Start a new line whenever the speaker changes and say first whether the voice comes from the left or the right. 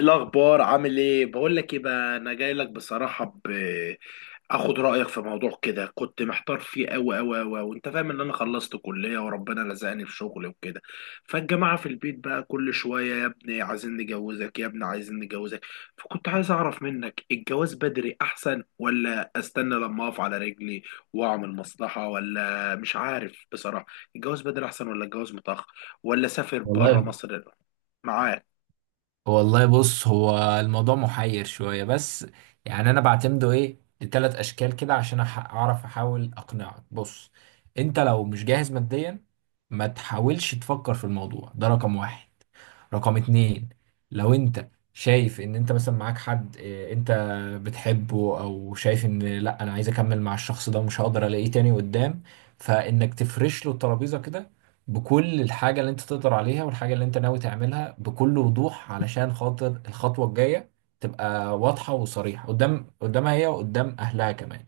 left: الأخبار عامل إيه؟ بقول لك إيه بقى، أنا جاي لك بصراحة آخد رأيك في موضوع كده. كنت محتار فيه أوي أوي أوي، وأنت فاهم إن أنا خلصت كلية وربنا لزقني في شغل وكده. فالجماعة في البيت بقى كل شوية: يا ابني عايزين نجوزك، يا ابني عايزين نجوزك. فكنت عايز أعرف منك، الجواز بدري أحسن ولا أستنى لما أقف على رجلي وأعمل مصلحة؟ ولا مش عارف بصراحة. الجواز بدري أحسن ولا الجواز متأخر؟ ولا أسافر بره
right: والله
left: مصر؟ معاك.
right: والله بص، هو الموضوع محير شوية. بس يعني أنا بعتمده إيه لتلات أشكال كده عشان أعرف أحاول أقنعك. بص، أنت لو مش جاهز ماديا ما تحاولش تفكر في الموضوع ده. رقم واحد. رقم اتنين، لو انت شايف ان انت مثلا معاك حد انت بتحبه او شايف ان لا انا عايز اكمل مع الشخص ده ومش هقدر الاقيه تاني قدام، فانك تفرش له الترابيزة كده بكل الحاجة اللي انت تقدر عليها والحاجة اللي انت ناوي تعملها بكل وضوح علشان خاطر الخطوة الجاية تبقى واضحة وصريحة قدامها هي وقدام اهلها كمان.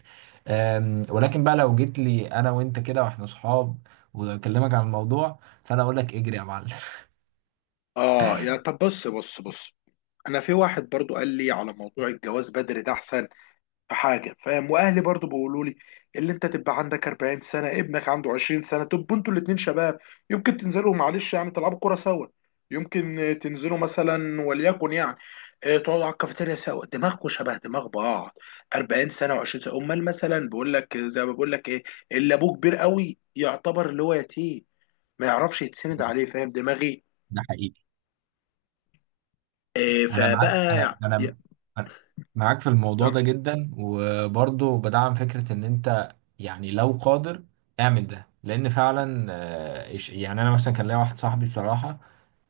right: ولكن بقى لو جيت لي انا وانت كده واحنا صحاب واكلمك عن الموضوع، فانا اقول لك اجري يا معلم.
left: اه، يا طب بص بص بص، انا في واحد برضو قال لي على موضوع الجواز بدري ده احسن. في حاجه فاهم، واهلي برضو بيقولوا لي اللي انت تبقى عندك 40 سنه، ابنك عنده 20 سنه، تبقوا انتوا الاتنين شباب. يمكن تنزلوا معلش يعني تلعبوا كوره سوا. يمكن تنزلوا مثلا وليكن يعني تقعدوا على الكافيتيريا سوا، دماغكم شبه دماغ بعض. 40 سنه و20 سنه، امال مثلا بيقول لك زي ما بقول لك ايه، اللي ابوه كبير قوي يعتبر اللي هو يتيم، ما يعرفش يتسند عليه. فاهم دماغي؟
right: ده حقيقي.
left: إيه
right: انا
left: فبقى
right: معاك. انا
left: يعني
right: انا أنا معاك في الموضوع ده جدا، وبرضه بدعم فكرة ان انت يعني لو قادر اعمل ده، لان فعلا يعني انا مثلا كان ليا واحد صاحبي بصراحة.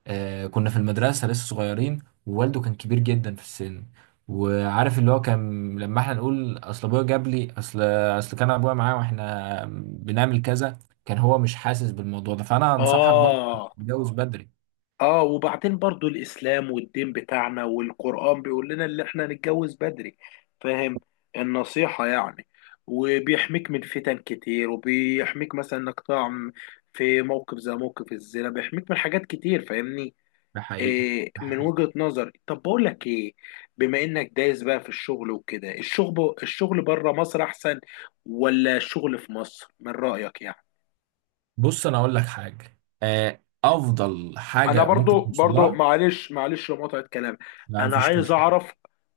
right: كنا في المدرسة لسه صغيرين ووالده كان كبير جدا في السن، وعارف اللي هو كان لما احنا نقول اصل ابويا جاب لي اصل كان ابويا معايا واحنا بنعمل كذا، كان هو مش حاسس بالموضوع ده. فانا انصحك برضه
left: اه
right: تتجوز بدري.
left: اه وبعدين برضو الاسلام والدين بتاعنا والقرآن بيقول لنا اللي احنا نتجوز بدري. فاهم؟ النصيحة يعني. وبيحميك من فتن كتير، وبيحميك مثلا انك تقع في موقف زي موقف الزنا. بيحميك من حاجات كتير فاهمني.
right: ده حقيقي،
left: إيه
right: ده
left: من
right: حقيقي.
left: وجهة نظري. طب بقول لك ايه، بما انك دايس بقى في الشغل وكده، الشغل الشغل بره مصر احسن ولا الشغل في مصر من رأيك يعني؟
right: بص، انا اقول لك حاجه، افضل
left: انا
right: حاجه ممكن
left: برضو
right: توصل
left: برضو
right: لها.
left: معلش معلش لمقاطعة كلام،
right: لا،
left: انا
right: مفيش
left: عايز
right: مشكله.
left: اعرف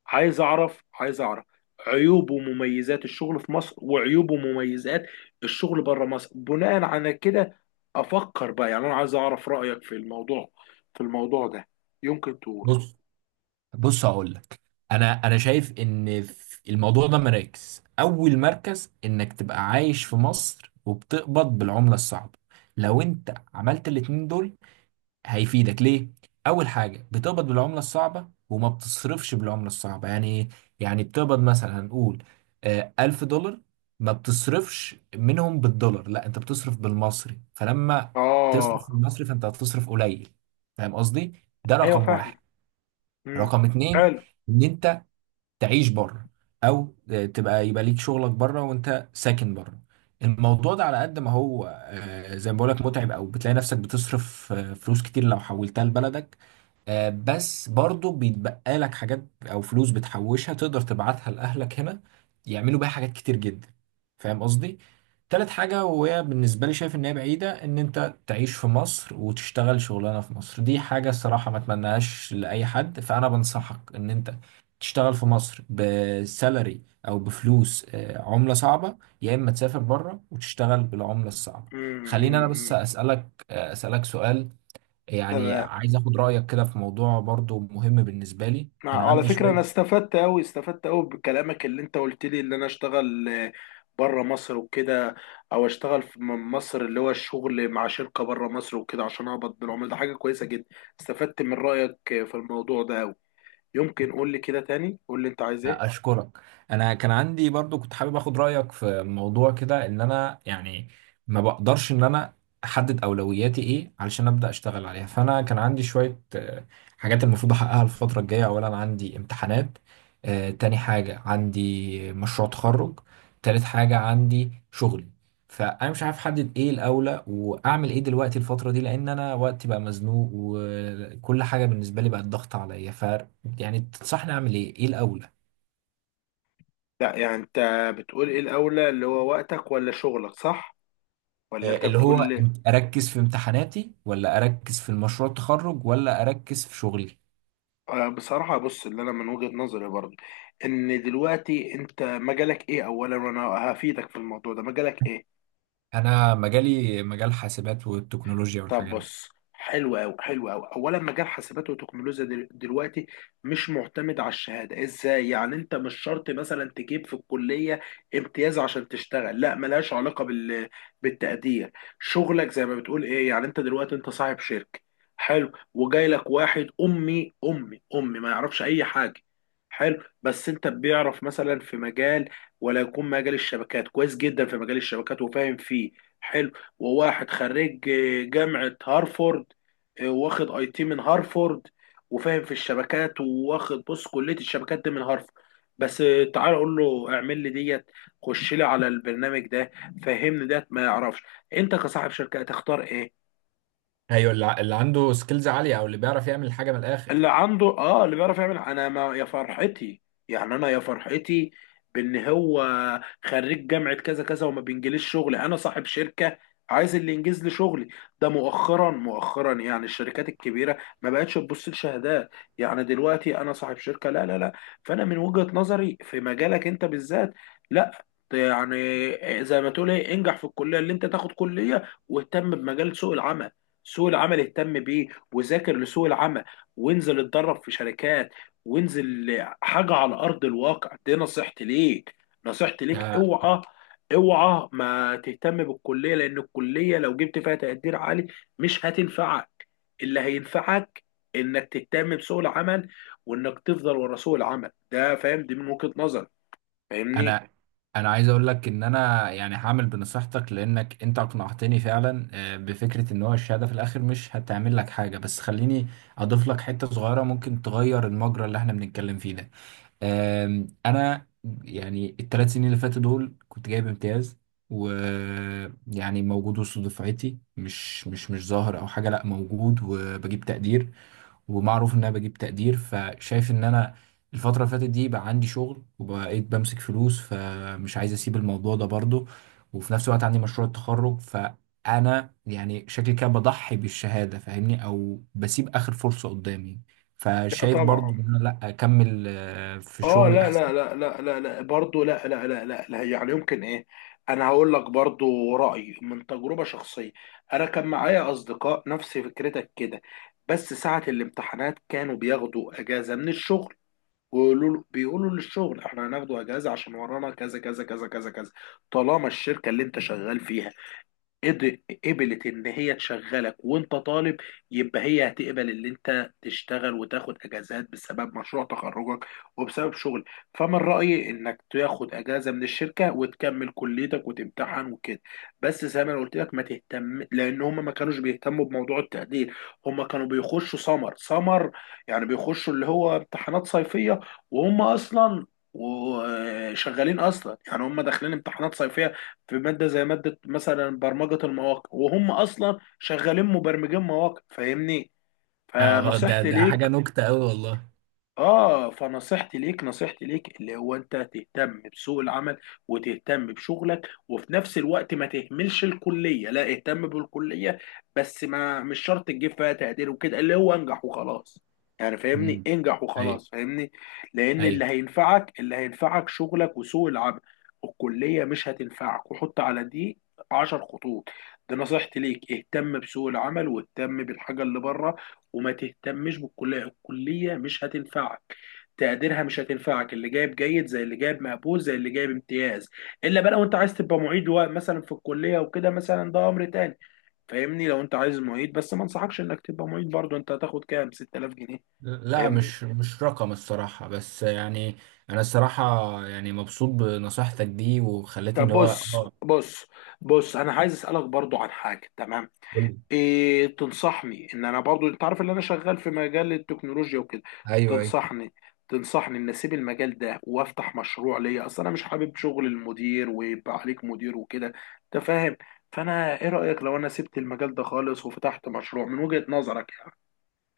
left: عايز اعرف عايز اعرف عيوب ومميزات الشغل في مصر، وعيوب ومميزات الشغل بره مصر، بناء على كده افكر بقى يعني. انا عايز اعرف رأيك في الموضوع، في الموضوع ده. يمكن تقول.
right: بص، بص هقول لك. انا شايف ان في الموضوع ده مراكز. اول مركز انك تبقى عايش في مصر وبتقبض بالعمله الصعبه. لو انت عملت الاتنين دول هيفيدك ليه؟ أول حاجة بتقبض بالعملة الصعبة وما بتصرفش بالعملة الصعبة، يعني إيه؟ يعني بتقبض مثلا، هنقول 1000 دولار. ما بتصرفش منهم بالدولار، لا، أنت بتصرف بالمصري، فلما تصرف
left: اه.
right: بالمصري فأنت هتصرف قليل، فاهم قصدي؟ ده
left: ايوه
right: رقم واحد.
left: فاهم. امم
right: رقم اتنين،
left: حلو.
right: إن تعيش بره او تبقى، يبقى ليك شغلك بره وانت ساكن بره. الموضوع ده على قد ما هو زي ما بقولك متعب او بتلاقي نفسك بتصرف فلوس كتير لو حولتها لبلدك، بس برضه بيتبقى لك حاجات او فلوس بتحوشها تقدر تبعتها لاهلك هنا يعملوا بيها حاجات كتير جدا، فاهم قصدي. تالت حاجة، وهي بالنسبة لي شايف ان هي بعيدة، ان انت تعيش في مصر وتشتغل شغلانة في مصر. دي حاجة الصراحة ما اتمناهاش لأي حد. فأنا بنصحك ان انت تشتغل في مصر بسالري او بفلوس عملة صعبة، يا اما تسافر بره وتشتغل بالعملة الصعبة. خليني انا بس
left: امم
right: اسألك اسألك سؤال، يعني
left: تمام.
right: عايز اخد رأيك كده في موضوع برضو مهم بالنسبة لي. انا
left: على
right: عندي
left: فكرة أنا
right: شوية.
left: استفدت أوي استفدت أوي بكلامك اللي أنت قلت لي إن أنا أشتغل بره مصر وكده، أو أشتغل في مصر، اللي هو الشغل مع شركة بره مصر وكده عشان أقبض بالعملة. ده حاجة كويسة جدا، استفدت من رأيك في الموضوع ده أوي. يمكن قول لي كده تاني، قول لي أنت عايز إيه.
right: اشكرك. انا كان عندي برضو كنت حابب اخد رايك في موضوع كده، ان انا يعني ما بقدرش ان انا احدد اولوياتي ايه علشان ابدا اشتغل عليها. فانا كان عندي شويه حاجات المفروض احققها الفتره الجايه. اولا عندي امتحانات. تاني حاجه عندي مشروع تخرج. تالت حاجه عندي شغلي. فانا مش عارف احدد ايه الاولى واعمل ايه دلوقتي الفتره دي، لان انا وقتي بقى مزنوق وكل حاجه بالنسبه لي بقت ضغط عليا. ف يعني تنصحني اعمل ايه، ايه الاول؟
left: لا يعني أنت بتقول إيه الأولى، اللي هو وقتك ولا شغلك، صح؟ ولا أنت
right: اللي هو
left: بتقول
right: اركز في امتحاناتي ولا اركز في المشروع التخرج ولا اركز في شغلي؟
left: بصراحة بص، اللي أنا من وجهة نظري برضه إن دلوقتي أنت مجالك إيه أولا، وأنا هفيدك في الموضوع ده. مجالك إيه؟
right: انا مجالي مجال حاسبات والتكنولوجيا
left: طب
right: والحاجات دي.
left: بص، حلو قوي حلو قوي. اولا مجال حاسبات وتكنولوجيا دلوقتي مش معتمد على الشهاده. ازاي يعني؟ انت مش شرط مثلا تجيب في الكليه امتياز عشان تشتغل، لا، ملهاش علاقه بال بالتقدير. شغلك زي ما بتقول ايه يعني. انت دلوقتي انت صاحب شركه، حلو، وجاي لك واحد امي امي امي ما يعرفش اي حاجه، حلو. بس انت بيعرف مثلا في مجال، ولا يكون مجال الشبكات كويس جدا، في مجال الشبكات وفاهم فيه، حلو. وواحد خريج جامعة هارفورد، واخد اي تي من هارفورد وفاهم في الشبكات، واخد بص كلية الشبكات دي من هارفورد بس. تعال اقول له اعمل لي ديت، خش لي على البرنامج ده، فهمني ديت ما يعرفش. انت كصاحب شركة هتختار ايه؟
right: ايوه، اللي عنده سكيلز عاليه او اللي بيعرف يعمل حاجه من الاخر.
left: اللي عنده اه اللي بيعرف يعمل. انا ما يا فرحتي يعني، انا يا فرحتي بان هو خريج جامعة كذا كذا وما بينجليش شغل. انا صاحب شركة عايز اللي ينجز لي شغلي. ده مؤخرا مؤخرا يعني الشركات الكبيرة ما بقتش تبص لشهادات، يعني دلوقتي انا صاحب شركة لا لا لا. فانا من وجهة نظري في مجالك انت بالذات لا، يعني زي ما تقول ايه، انجح في الكلية اللي انت تاخد كلية، واهتم بمجال سوق العمل. سوق العمل اهتم بيه، وذاكر لسوق العمل، وانزل اتدرب في شركات، وانزل حاجة على أرض الواقع. دي نصيحتي ليك، نصيحتي ليك.
right: آه،
left: اوعى اوعى ما تهتم بالكلية، لأن الكلية لو جبت فيها تقدير عالي مش هتنفعك. اللي هينفعك إنك تهتم بسوق العمل، وإنك تفضل ورا سوق العمل ده فاهم. دي من وجهة نظري فاهمني؟
right: انا انا عايز اقول لك ان انا يعني هعمل بنصيحتك، لانك انت اقنعتني فعلا بفكره ان هو الشهاده في الاخر مش هتعمل لك حاجه، بس خليني اضيف لك حته صغيره ممكن تغير المجرى اللي احنا بنتكلم فيه ده. انا يعني 3 سنين اللي فاتوا دول كنت جايب امتياز، ويعني موجود وسط دفعتي، مش ظاهر او حاجه، لا موجود وبجيب تقدير، ومعروف ان انا بجيب تقدير. فشايف ان انا الفترة اللي فاتت دي بقى عندي شغل وبقيت بمسك فلوس، فمش عايز اسيب الموضوع ده برضو. وفي نفس الوقت عندي مشروع التخرج، فانا يعني شكلي كده بضحي بالشهادة فاهمني، او بسيب اخر فرصة قدامي،
left: لا
right: فشايف
left: طبعا.
right: برضو ان انا لا، اكمل في
left: اه
right: شغلي
left: لا
right: احسن.
left: لا لا لا لا لا برضه لا لا لا لا لا يعني يمكن ايه. انا هقول لك برضه رأيي من تجربة شخصية. انا كان معايا اصدقاء نفس فكرتك كده، بس ساعة الامتحانات كانوا بياخدوا اجازة من الشغل، بيقولوا للشغل احنا هناخدوا اجازة عشان ورانا كذا كذا كذا كذا كذا. طالما الشركة اللي انت شغال فيها قبلت ان هي تشغلك وانت طالب، يبقى هي هتقبل ان انت تشتغل وتاخد اجازات بسبب مشروع تخرجك وبسبب شغل. فمن رايي انك تاخد اجازه من الشركه وتكمل كليتك وتمتحن وكده. بس زي ما انا قلت لك ما تهتم، لان هم ما كانوش بيهتموا بموضوع التقدير. هم كانوا بيخشوا سمر سمر، يعني بيخشوا اللي هو امتحانات صيفيه، وهم اصلا وشغالين اصلا يعني. هم داخلين امتحانات صيفيه في ماده زي ماده مثلا برمجه المواقع، وهم اصلا شغالين مبرمجين مواقع فاهمني.
right: اه، ده
left: فنصيحتي
right: ده حاجة
left: ليك.
right: نكتة قوي والله.
left: اه فنصيحتي ليك، نصيحتي ليك اللي هو انت تهتم بسوق العمل وتهتم بشغلك، وفي نفس الوقت ما تهملش الكليه، لا اهتم بالكليه. بس ما مش شرط تجيب فيها تقدير وكده، اللي هو انجح وخلاص. يعني فاهمني،
right: امم.
left: انجح
right: ايوه،
left: وخلاص فاهمني. لان اللي
right: ايوه.
left: هينفعك اللي هينفعك شغلك وسوق العمل. الكليه مش هتنفعك. وحط على دي 10 خطوط. دي نصيحتي ليك. اهتم بسوق العمل واهتم بالحاجه اللي بره، وما تهتمش بالكليه. الكليه مش هتنفعك، تقديرها مش هتنفعك. اللي جايب جيد زي اللي جايب مقبول زي اللي جايب امتياز. الا بقى لو انت عايز تبقى معيد مثلا في الكليه وكده مثلا، ده امر تاني فاهمني. لو انت عايز معيد، بس ما انصحكش انك تبقى معيد برضه. انت هتاخد كام؟ 6000 جنيه.
right: لا،
left: فاهمني؟
right: مش رقم الصراحة، بس يعني أنا الصراحة يعني مبسوط بنصيحتك دي وخلتني
left: طب
right: اللي هو
left: بص
right: اه.
left: بص بص، انا عايز اسالك برضو عن حاجه، تمام؟
right: قول لي.
left: إيه تنصحني ان انا برضو، انت عارف ان انا شغال في مجال التكنولوجيا وكده.
right: أيوه، أيوه.
left: تنصحني تنصحني ان اسيب المجال ده وافتح مشروع ليا؟ اصل انا مش حابب شغل المدير ويبقى عليك مدير وكده، انت فاهم. فانا ايه رأيك لو انا سبت المجال ده خالص وفتحت مشروع من وجهة نظرك؟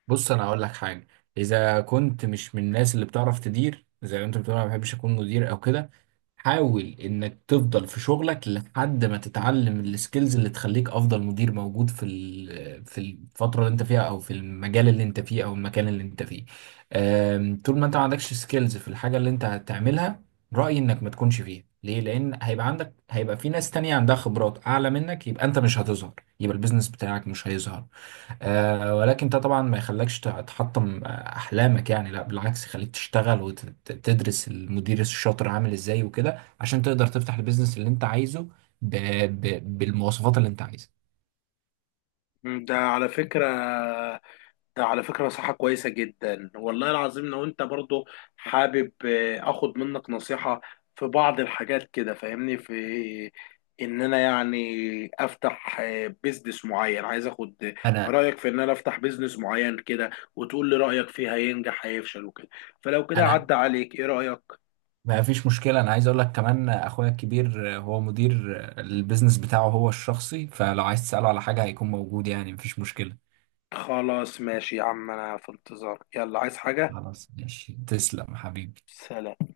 right: بص، انا هقول لك حاجه. اذا كنت مش من الناس اللي بتعرف تدير، زي ما انت بتقول انا ما بحبش اكون مدير او كده، حاول انك تفضل في شغلك لحد ما تتعلم السكيلز اللي تخليك افضل مدير موجود في في الفتره اللي انت فيها او في المجال اللي انت فيه او المكان اللي انت فيه. طول ما انت ما عندكش سكيلز في الحاجه اللي انت هتعملها، رايي انك ما تكونش فيها. ليه؟ لان هيبقى في ناس تانية عندها خبرات اعلى منك، يبقى انت مش هتظهر، يبقى البيزنس بتاعك مش هيظهر. ولكن ده طبعا ما يخليكش تحطم احلامك، يعني لا بالعكس، يخليك تشتغل وتدرس المدير الشاطر عامل ازاي وكده عشان تقدر تفتح البيزنس اللي انت عايزه ب... بالمواصفات اللي انت عايزها.
left: يعني ده على فكرة، على فكرة نصيحة كويسة جدا والله العظيم. لو انت برضو حابب اخد منك نصيحة في بعض الحاجات كده فاهمني، في ان انا يعني افتح بيزنس معين. عايز اخد
right: انا
left: رأيك في ان انا افتح بيزنس معين كده، وتقول لي رأيك فيه، هينجح هيفشل وكده. فلو كده
right: انا
left: عدى عليك ايه رأيك؟
right: ما فيش مشكله، انا عايز اقول لك كمان اخويا الكبير هو مدير البيزنس بتاعه هو الشخصي، فلو عايز تساله على حاجه هيكون موجود، يعني مفيش مشكله.
left: خلاص ماشي يا عم انا في انتظارك. يلا عايز حاجة؟
right: خلاص، ماشي، تسلم حبيبي.
left: سلام.